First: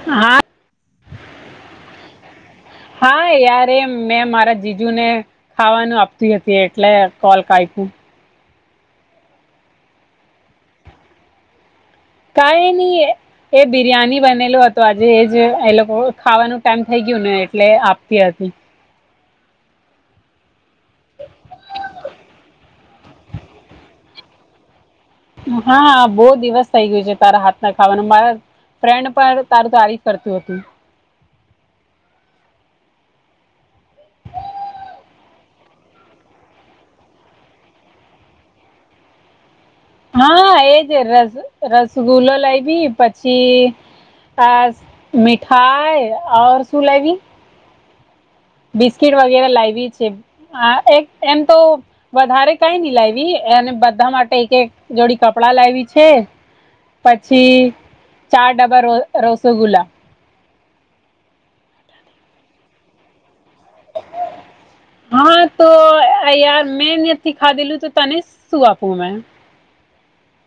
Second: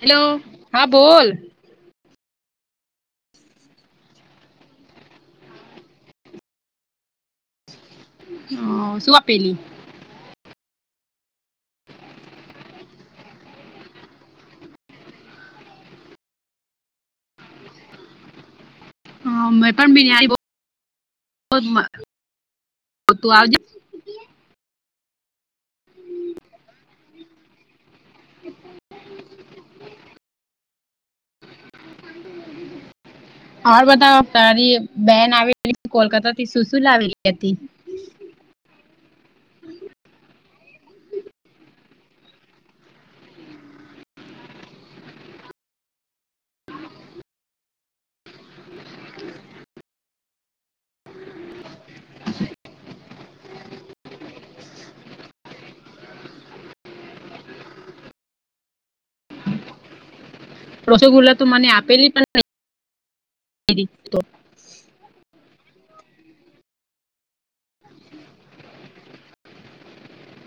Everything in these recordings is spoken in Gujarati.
હેલો હા હા બોલ હા યાર મેં મારા જીજુ ને ખાવાનું આપતી હતી એટલે કોલ ક હ શું આપેલી કઈ નહી એ એ બિરિયાની બનેલો હતો આજે એજ એ લોકો ખાવાનું ટાઈમ થઈ ગયું ને એટલે આપતી હતી હ મેં પણ બિરિયાની તું આવજ હા બહુ દિવસ થઇ ગયું છે તારા હાથ ના ખાવાનું મારા ફ્રેન્ડ પણ તારું તારીફ કરતું હતું હ બતા તારી બેન આવેલી કોલકાતા થી સુશુ લાવેલી હતી હા એજ રસ રસગુલ્લો લાવી પછી મિઠાઈ ઔ સુું લવી બિસ્કીટ વગેરે લાવવી છે. હા એક એમ તો વધારે કઈ નઈ લાવવી અને બધા માટે એક એક જોડી કપડાં લાવી છે. પછી ચાર ડબા રસોગુલ્લા રસગુલ્લા તો મને આપેલી પણ હા તો યાર મેથી ખા દેલું તો તને સુુંઆું મે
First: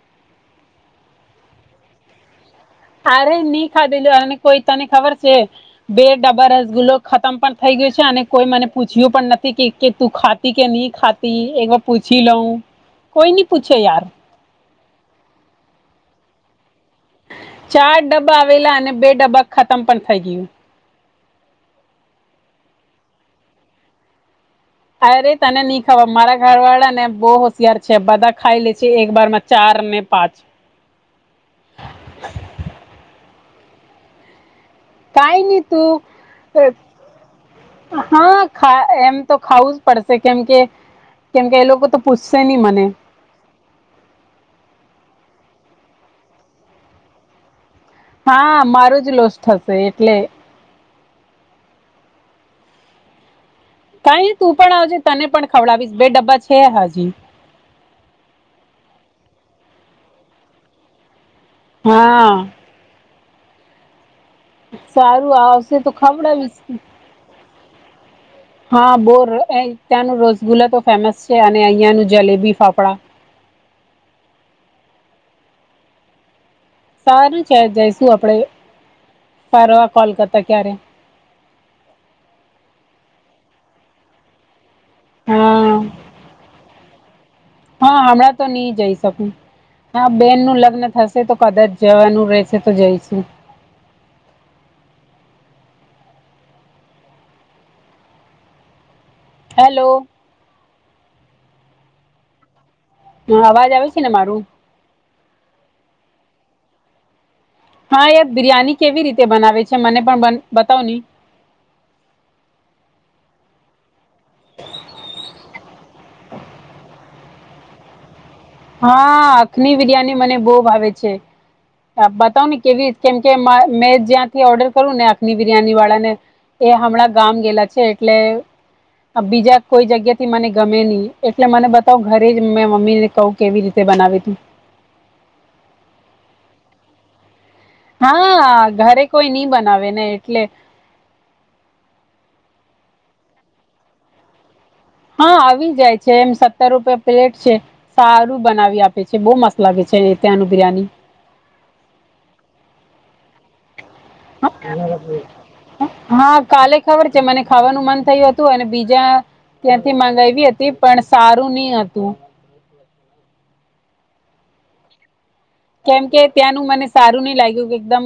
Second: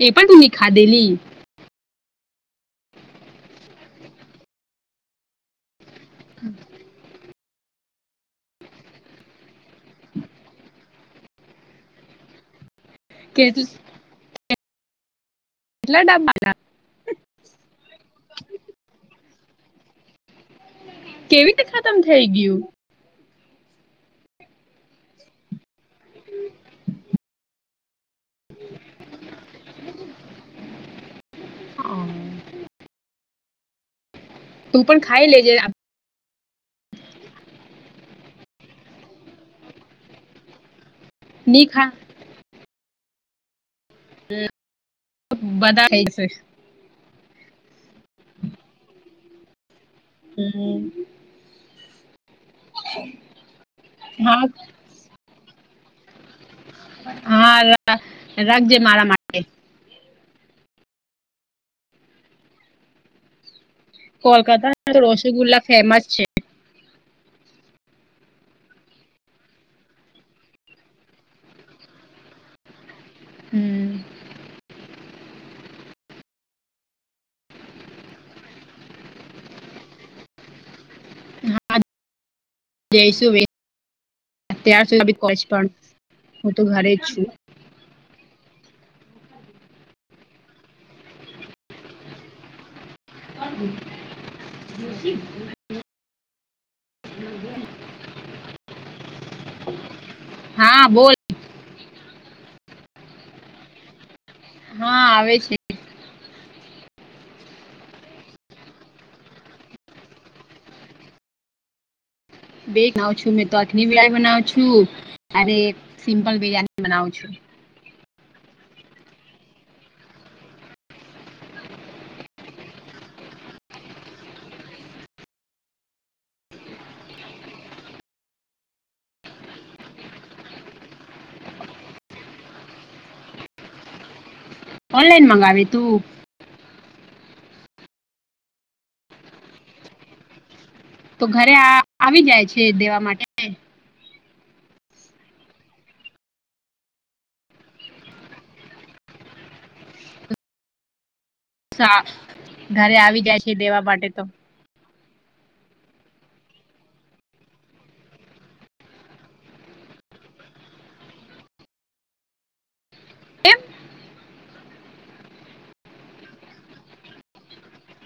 એ પણ ત ખાધેલી અરે નહી ખાધેલું અને કોઈ તને ખબર છે બે ડબ્બા રસગુલ્લો ખતમ પણ થઈ ગયું છે અને કોઈ મને પૂછ્યું પણ નથી કે તું ખાતી કે નહી ખાતી એક વાર પૂછી લઉં કોઈ ન કે પૂછે કેટલા યાર એટલા ડબ ચાર ડબ્બા આવેલા અને બે ડબ્બા ખતમ પણ થઈ ગયું કેવી રીતે ખતમ થઈ ગયું અરે તને નઈ ખબર મારા ઘર વાળા ને બહ યાર છે બધા ખાઈ લે છે એક બર માં ચાર ને પાંચ હ હ તું પણ ખાઈ કઈ લેજે નહી તું હાા એમ તો ખાવું જ પડશે કેમ કે કેમકે ની એ લોકો ખા તો પૂછશે નહી મને હમ બધા થઈ છે. હા મારો જ લોસ થશે એટલે હમ કઈ તું પણ આવજે તને પણ ખવડાવીશ બે ડબ્બા છે હજી હા રાખજે મારા માટે હા કોલકાતા સારું રસગુલ્લા આવશે તો ફેમસ છે ખામણાવીશ હા બો ત્યાંનું રસગુલ્લા તો ફેમસ છે અને અહિયાંનું જલેબી ફાફડા હમ સારું છે જઈશું આપડે ફારવા કોલ કરતા ક્યારે જયશ ભાઈ અત્યાર સુધી કોજ પણ હા હું તો ઘરે જ છું હા હમણાં તો નહી જઈ શકું હા બેન નું લગ્ન થશે તો કદાચ જવાનું રહેશે તો જઈશું. [inaudible] [inaudible] હેલો. હા બોલ. હ અવાજ આવે છેને, મારું. હા આવે છે. હા યાર બિરિયાની કેવી રીતે બનાવે છે, મને પણ બતાવ હી. બેવ છું મે તો અગિ બનાવ છું અને સિમ્પલ બિરિયાની બનાવ છું. હા અખની બિરયાની મને બહુ ભાવે છે. બતાવ ને કેવી રી કેમ કે મેં જ્યાંથી ઓર્ડર કરું ને આખની બિરિયાની વાળા ને. એ હમણાં ગામ ગેલા છે, એટલે. બીજા કોઈ જગ્યા થી મને ગમે નહી, એટલે મને બતાવ ઘરે જ મેં મમ્મી ને કહું. કેવી રીતે બનાવી ત ઓનલાઈન મગાવે તુ. હા ઘરે કોઈ નઈ બનાવે ને એટલે. તો ઘરે આવી જાય છે દેવા માટે. હા આવી જાય છે એમ સત્તર રૂપિયા પ્લેટ છે. સારું બનાવી આપે છે, બહુ મસ્ત લાગે છે ત્યાંનું બિરયાની. સા ઘરે આવી જાય છે દેવા માટે તો. હ એ હા કાલે ખબર છે મને ખાવાનું મન થયું હતું અને બીજા. ત્યાંથી મગાવી હતી પણ સારું નહ હતુ. કેમ. કેમ કે ત્યાંનું મને સારું નહ લાગ્યું કે એકદમ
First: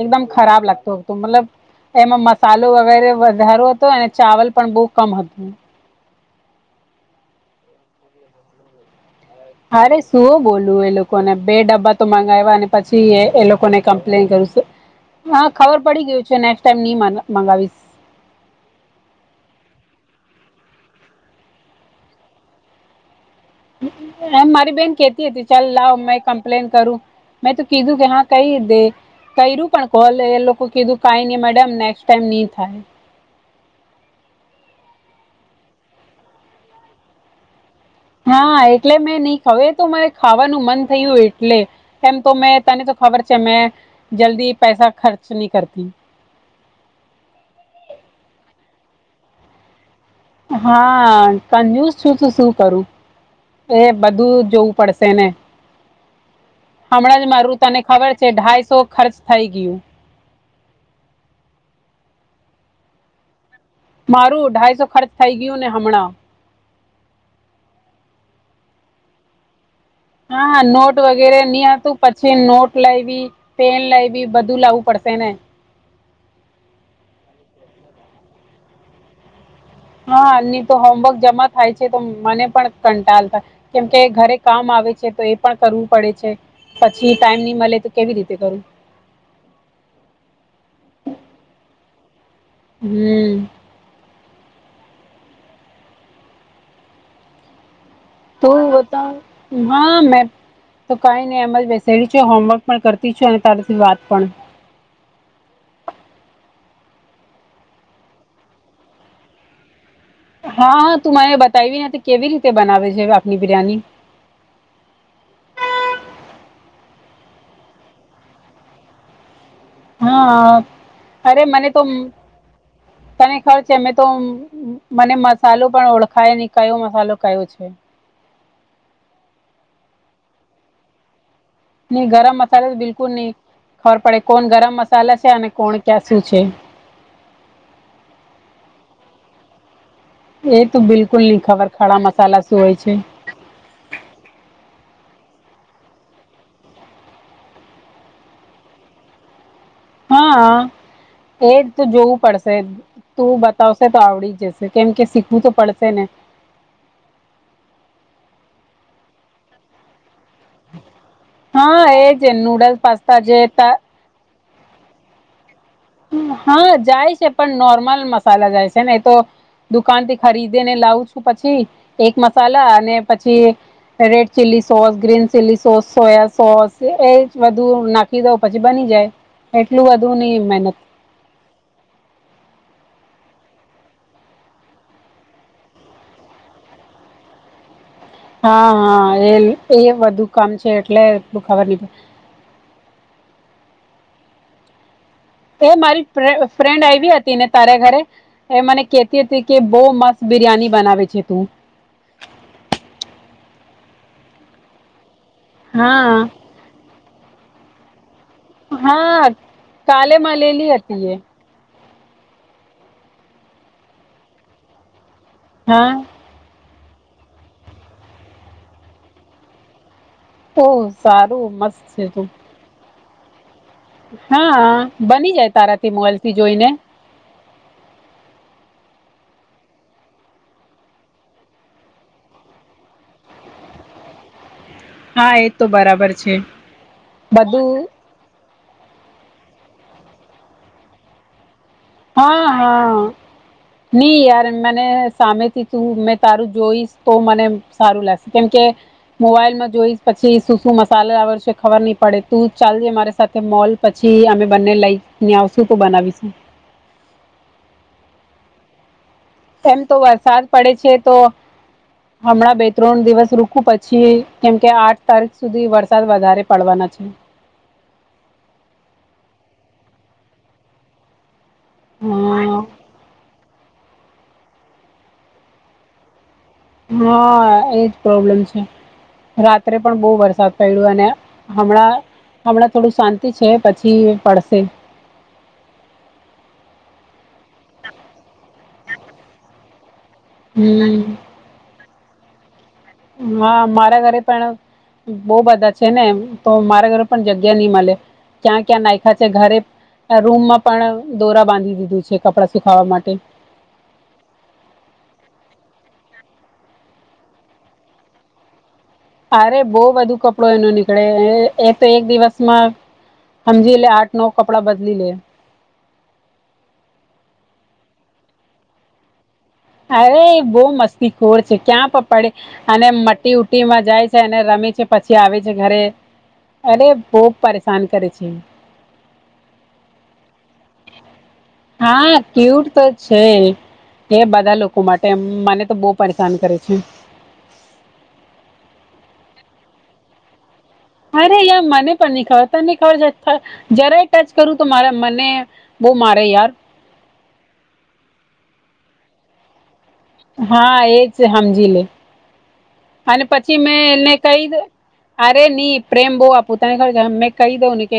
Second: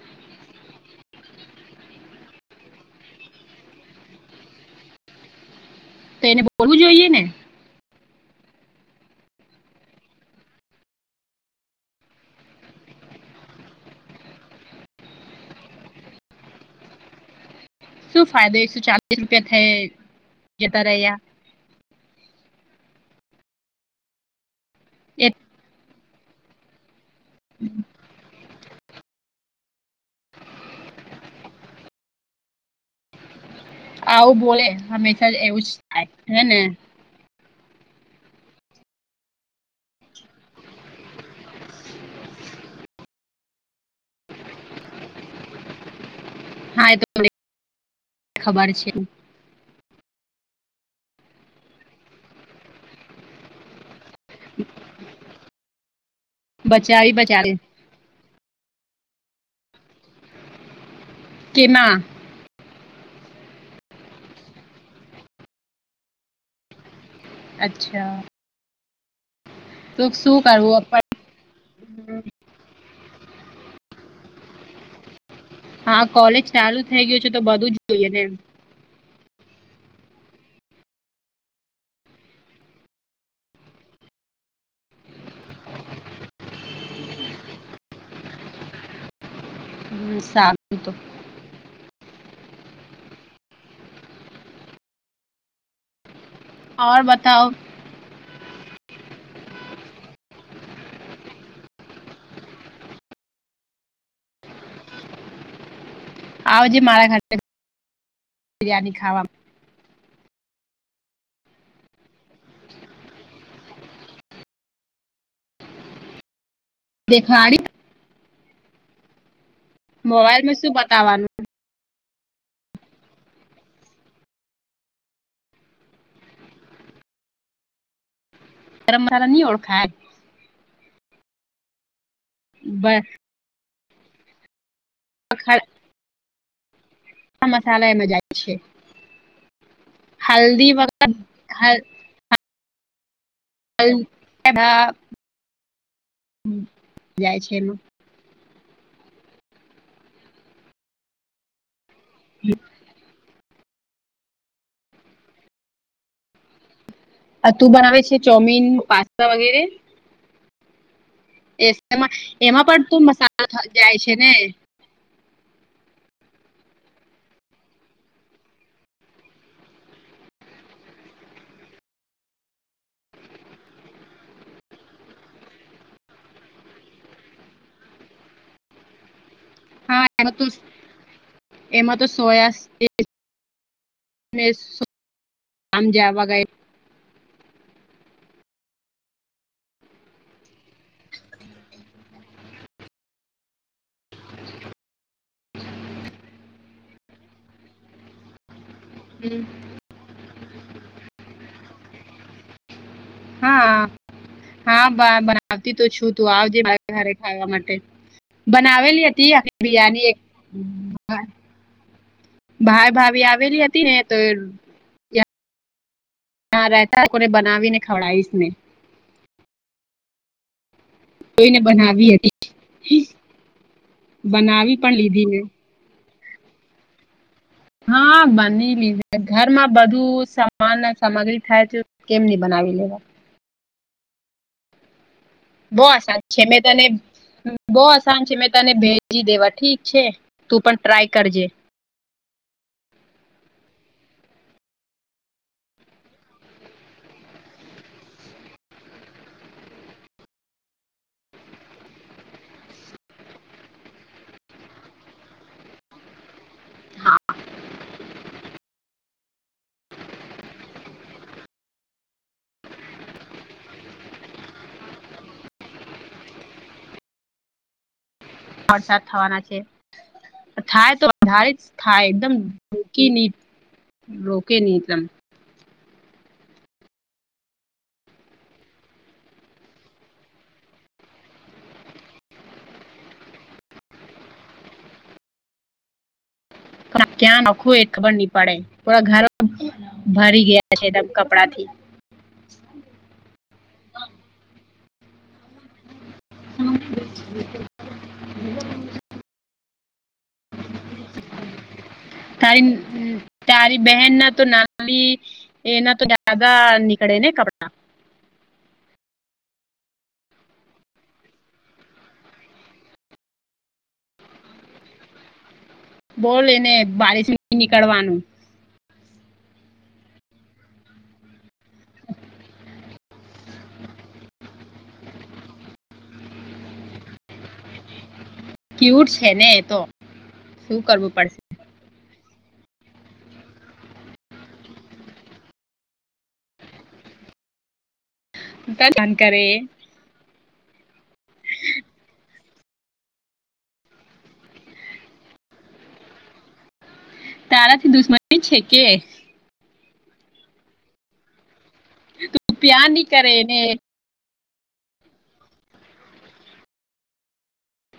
એકદમ ખરાબ લાગતો હતો, મતલબ. એમાં મસાલો વગેરે વધારો હતો અને ચાવલ પણ બહુ કમ હતું. તો એને બોલવું જોઈએ ને. હમ્મ અરે શું બોલું એ લોકોને બે ડબ્બા તો મગાવ્યા અને પછી એ લોકો ને કમ્પ્લેન કરુંશું. હા ખબર પડી ગયું છેને, ક્સ્ટ ટાઈમ નઈ મગાવીશ. શું ફાયદો એકસો ચાલીસ રૂપિયા થ જતા રહ્યા. મારી બહેન એ કેતી હતી ચાલ લાવ મેં કમપ્લેન કરું. મેં તો કીધું કે હા કઈ એે. કર્યું પણ કોલે એ લોકો કીધું કઈ ન મેડમ નેક્સ્ટ ટાઈમ નહી થાય. આવું બોલે હંમેશા એવું જ હેને. હા એટલે મેં નહ ખાવ તો મારે ખાવાનું મન થયું એટલે. એમ તો મેં તની તો ખબર છે મેં જલ્દી પૈસા ખર્ચ નહી કરતી. હા એ તો ખબર છે. હા કજુસ છું તું શું કરુ. એ બધું જોવું પડશે ને બચાવી હમણાં જ બચાવે મારું તને ખબર છે ઢાઈસો ખર્ચ થઈ ગયું. કેના. મારું અઢાઈસો ખર્ચ થઈ ગયું ને હમણા. અચ્છા. તો શું હા હા કરવું નોટ પણ વા વગેરે ની હતું પછી નોટ લેવી પેન લેવી બધું લાવવું પડશે ને હા કોલેજ ચાલુ થઈ ગયું છે, તો બધું જ જોઈએ ને એમ હા તો હોમવર્ક જમા થાય છે, તો મને પણ કંટાલ થાય. કેમ કે ઘરે કામ આવે છે, તો એ પણ કરવું પડે છે. પછી ટાઈમ નહી મળે તો કેવી રીતે કરુ. સા તો હમ્મ બતાવ તું બતા હા મે તો કંઈ નહી અમલ બેસેલી છે હોમવર્ક પણ કરતી છું અને તારી વાત પણ આવજે મારા ઘર બિરિયાની ખાવામાં હા તું મને બતાવી કેવી રીતે બનાવે છે આપની બિરયાની દેખડી મોબાઈલ હા માં શું બતાવવાનું અરે મને તો તને ખબર છે મેં તો મને મસાલો પણ ઓળખાય નહી કયો મસાલો કયો છે ગરમ મસાલા નની ઓળખાય નઈ ગરમ મસાલા તો બ બિલકુલ નહી ખબર પડે કોણ ગરમ મસાલા છે અને ખડા કોણ ક્યાં સુું છે મસાલા એ મજ જાય છે એ હલ્દી તો વગેરે બિલકુલ નહ ખબર ખડા મસાલા શું હોય છે જાય છે એ હા એ તો જોવું પડશે તું બતાવશે તો આવડી જશે કેમ કે શીખવું તો પડશે ને તું બનાવે છે ચોમીન પાસ્તા વગેરે એ હા એમાં એજ એમાં નૂડલ્સ પણ તું પાસ્તા મસાલો જે થ તા જાય છે ને હા જાય છે પણ નોર્મલ મસાલા જાય છે ને એ તો દુકાન થી ખરીદે ને લાવું છું પછી એક મસાલા અને પછી red chilli sauce green chilli sauce soya sauce એજ બધું ના કીધો પછી બની જાય એટલું હા બધું એમાં નહી તો મહેનત એમાં તો સોયા મે આમજવાગય હા હા એ એ બધુ કામ છે એટલેલું ખબર નહ પડે એ મારી ફ્રેન્ડ આવી હતી ને તારેા ઘરે એ મને કેતી હતી કે બહુ મસ્ત બિરિયાની બનાવે છે તું હા હા બવતી તો છું તું હા આવજે ખાવા માટે બનાવે લ હા હતી અખલી બરની એક કાલે માં લેલી હતી એ ભાઈ ભાાવી આવેલી હતી ને તો હા હા રહેતા લોકોને બનાવી ને ખવડાવીશ ને ઓ જોઈને બનાવી હતી બનાવી હા પણ લીધી બની મેં જાય તારા થી મોબાઈલ થી જોઈને હા બની લી છે ઘરમાં બધું સામાન સામગ્રી થાય છે કેમ નની બનાવી લેવા હા એ તો બોસ બરાબર સાચ છે મેં તને બધું બોસ છે મેં તને ભેજી દેવા ઠીક છે તું પણ ટ્રાય કરજે હા હા નઈ યાર મને સામેથી તું મેં તારું જોઈશ તો મને સારું લાગશે કેમકે મોબાઈલમાં જોઈ પછી શું શું મસાલ આવશે ખબર નહી પડે તું ચાલજે મારે સાથે મોલ પછી અમે બંને લઈ ને આવશું તો બનાવીશું એમ તો વરસાદ પડે છે તો હમણાં બે ત્રણ દિવસ રૂકું પછી કેમકે આઠ તારીખ સુધી વરસાદ વધારે પડવાના છે વરસાદ થવાના છે થાય તો વધારે જ થાય એકદમ હા રોકી ન રોકે નહી એકદમ હા એજ પ્રોબ્લેમ છે રાત્રે પણ બહુ વરસાદ પડ્યો અને હમણાં હમણાં થોડું શાંતિ છે પછી પડશે ક્યાં આખું એ ખબર નહી પડે પરા ઘર ભરી ગયા છેદમ હમ કપડા થી હા મારા ઘરે પણ બહ બધા છે ને તો મારા ઘરે પણ જગ્યા નહી મળે ક્યાં ક્યાં નાયખા છે ઘરે રૂમમાં પણ દોરા બાંધી દીધું છે કપડાં તારી સુખાવા માટે તારી બહેન ના તો નાની એના તો દાદા નીકળે ને કપડા અરે બહ બધુ કપડો એનો નીકળે એ તો એક દિવસમાં સમજી એટલે આઠ નવ કપડા બદલી લે બોલ એને બારીિશ ન નીકળવાનું અરે બહુ મસ્તી ખોર છે ક્યાં પણ પડે અને મી ઉટીમાં જાય છે અને રમે છે પછી આવે છે ઘરે અરે બહ પરેશાન કરે છે ક્યુટ છે ને તો શું કરવું પડશે હા ક્યુટ તો છે એ બધા લોકો માટે એમ મને તો બહુ પરેશાન કરે છે ત જાણ કરે અરે યાર મને પણ નહી ખબર તને ખબર છે જરાય ટચ કરું તો મારા મને બહ મારે યાર સારાથી દુશ્મની છે કે હા એજ સમજી લે તું પ્યાર નહીં અને કરે એને પછી મેં એને કઈ અરે નહી પ્રેમ બહ આપ પોતાનીર મેં કહી દઉં ને કે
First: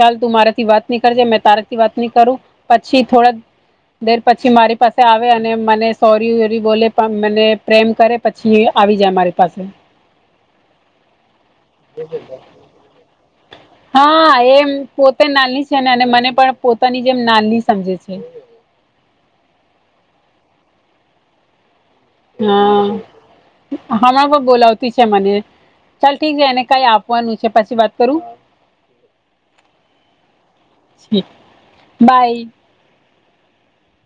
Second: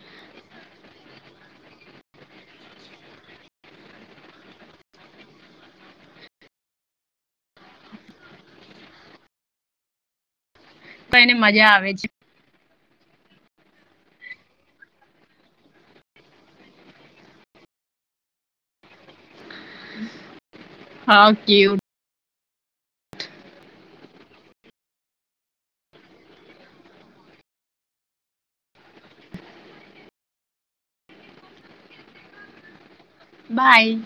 ચાલ તું મારાથી વાત નહી કરજે મેં તારાથી વાત નહી કરું પછી થોડા દેર પછી મારી પાસે આવે અને મને સોરી ઓરી બોલે મને પ્રેમ કરે પછી આવી જાય અમારી પાસે હ પણ એને મજા આવે છે [unintelligible] હા એમ પોતે નાલની છે ને અને મને પણ પોતાની જેમ નાની સમજે છે હા ઓકે ઓ હા હણા પણ બોલાવતી છે મને ચાલ ઠીક છે એને કઈ આપવાનું છે પછી વાત કરું બાય બાય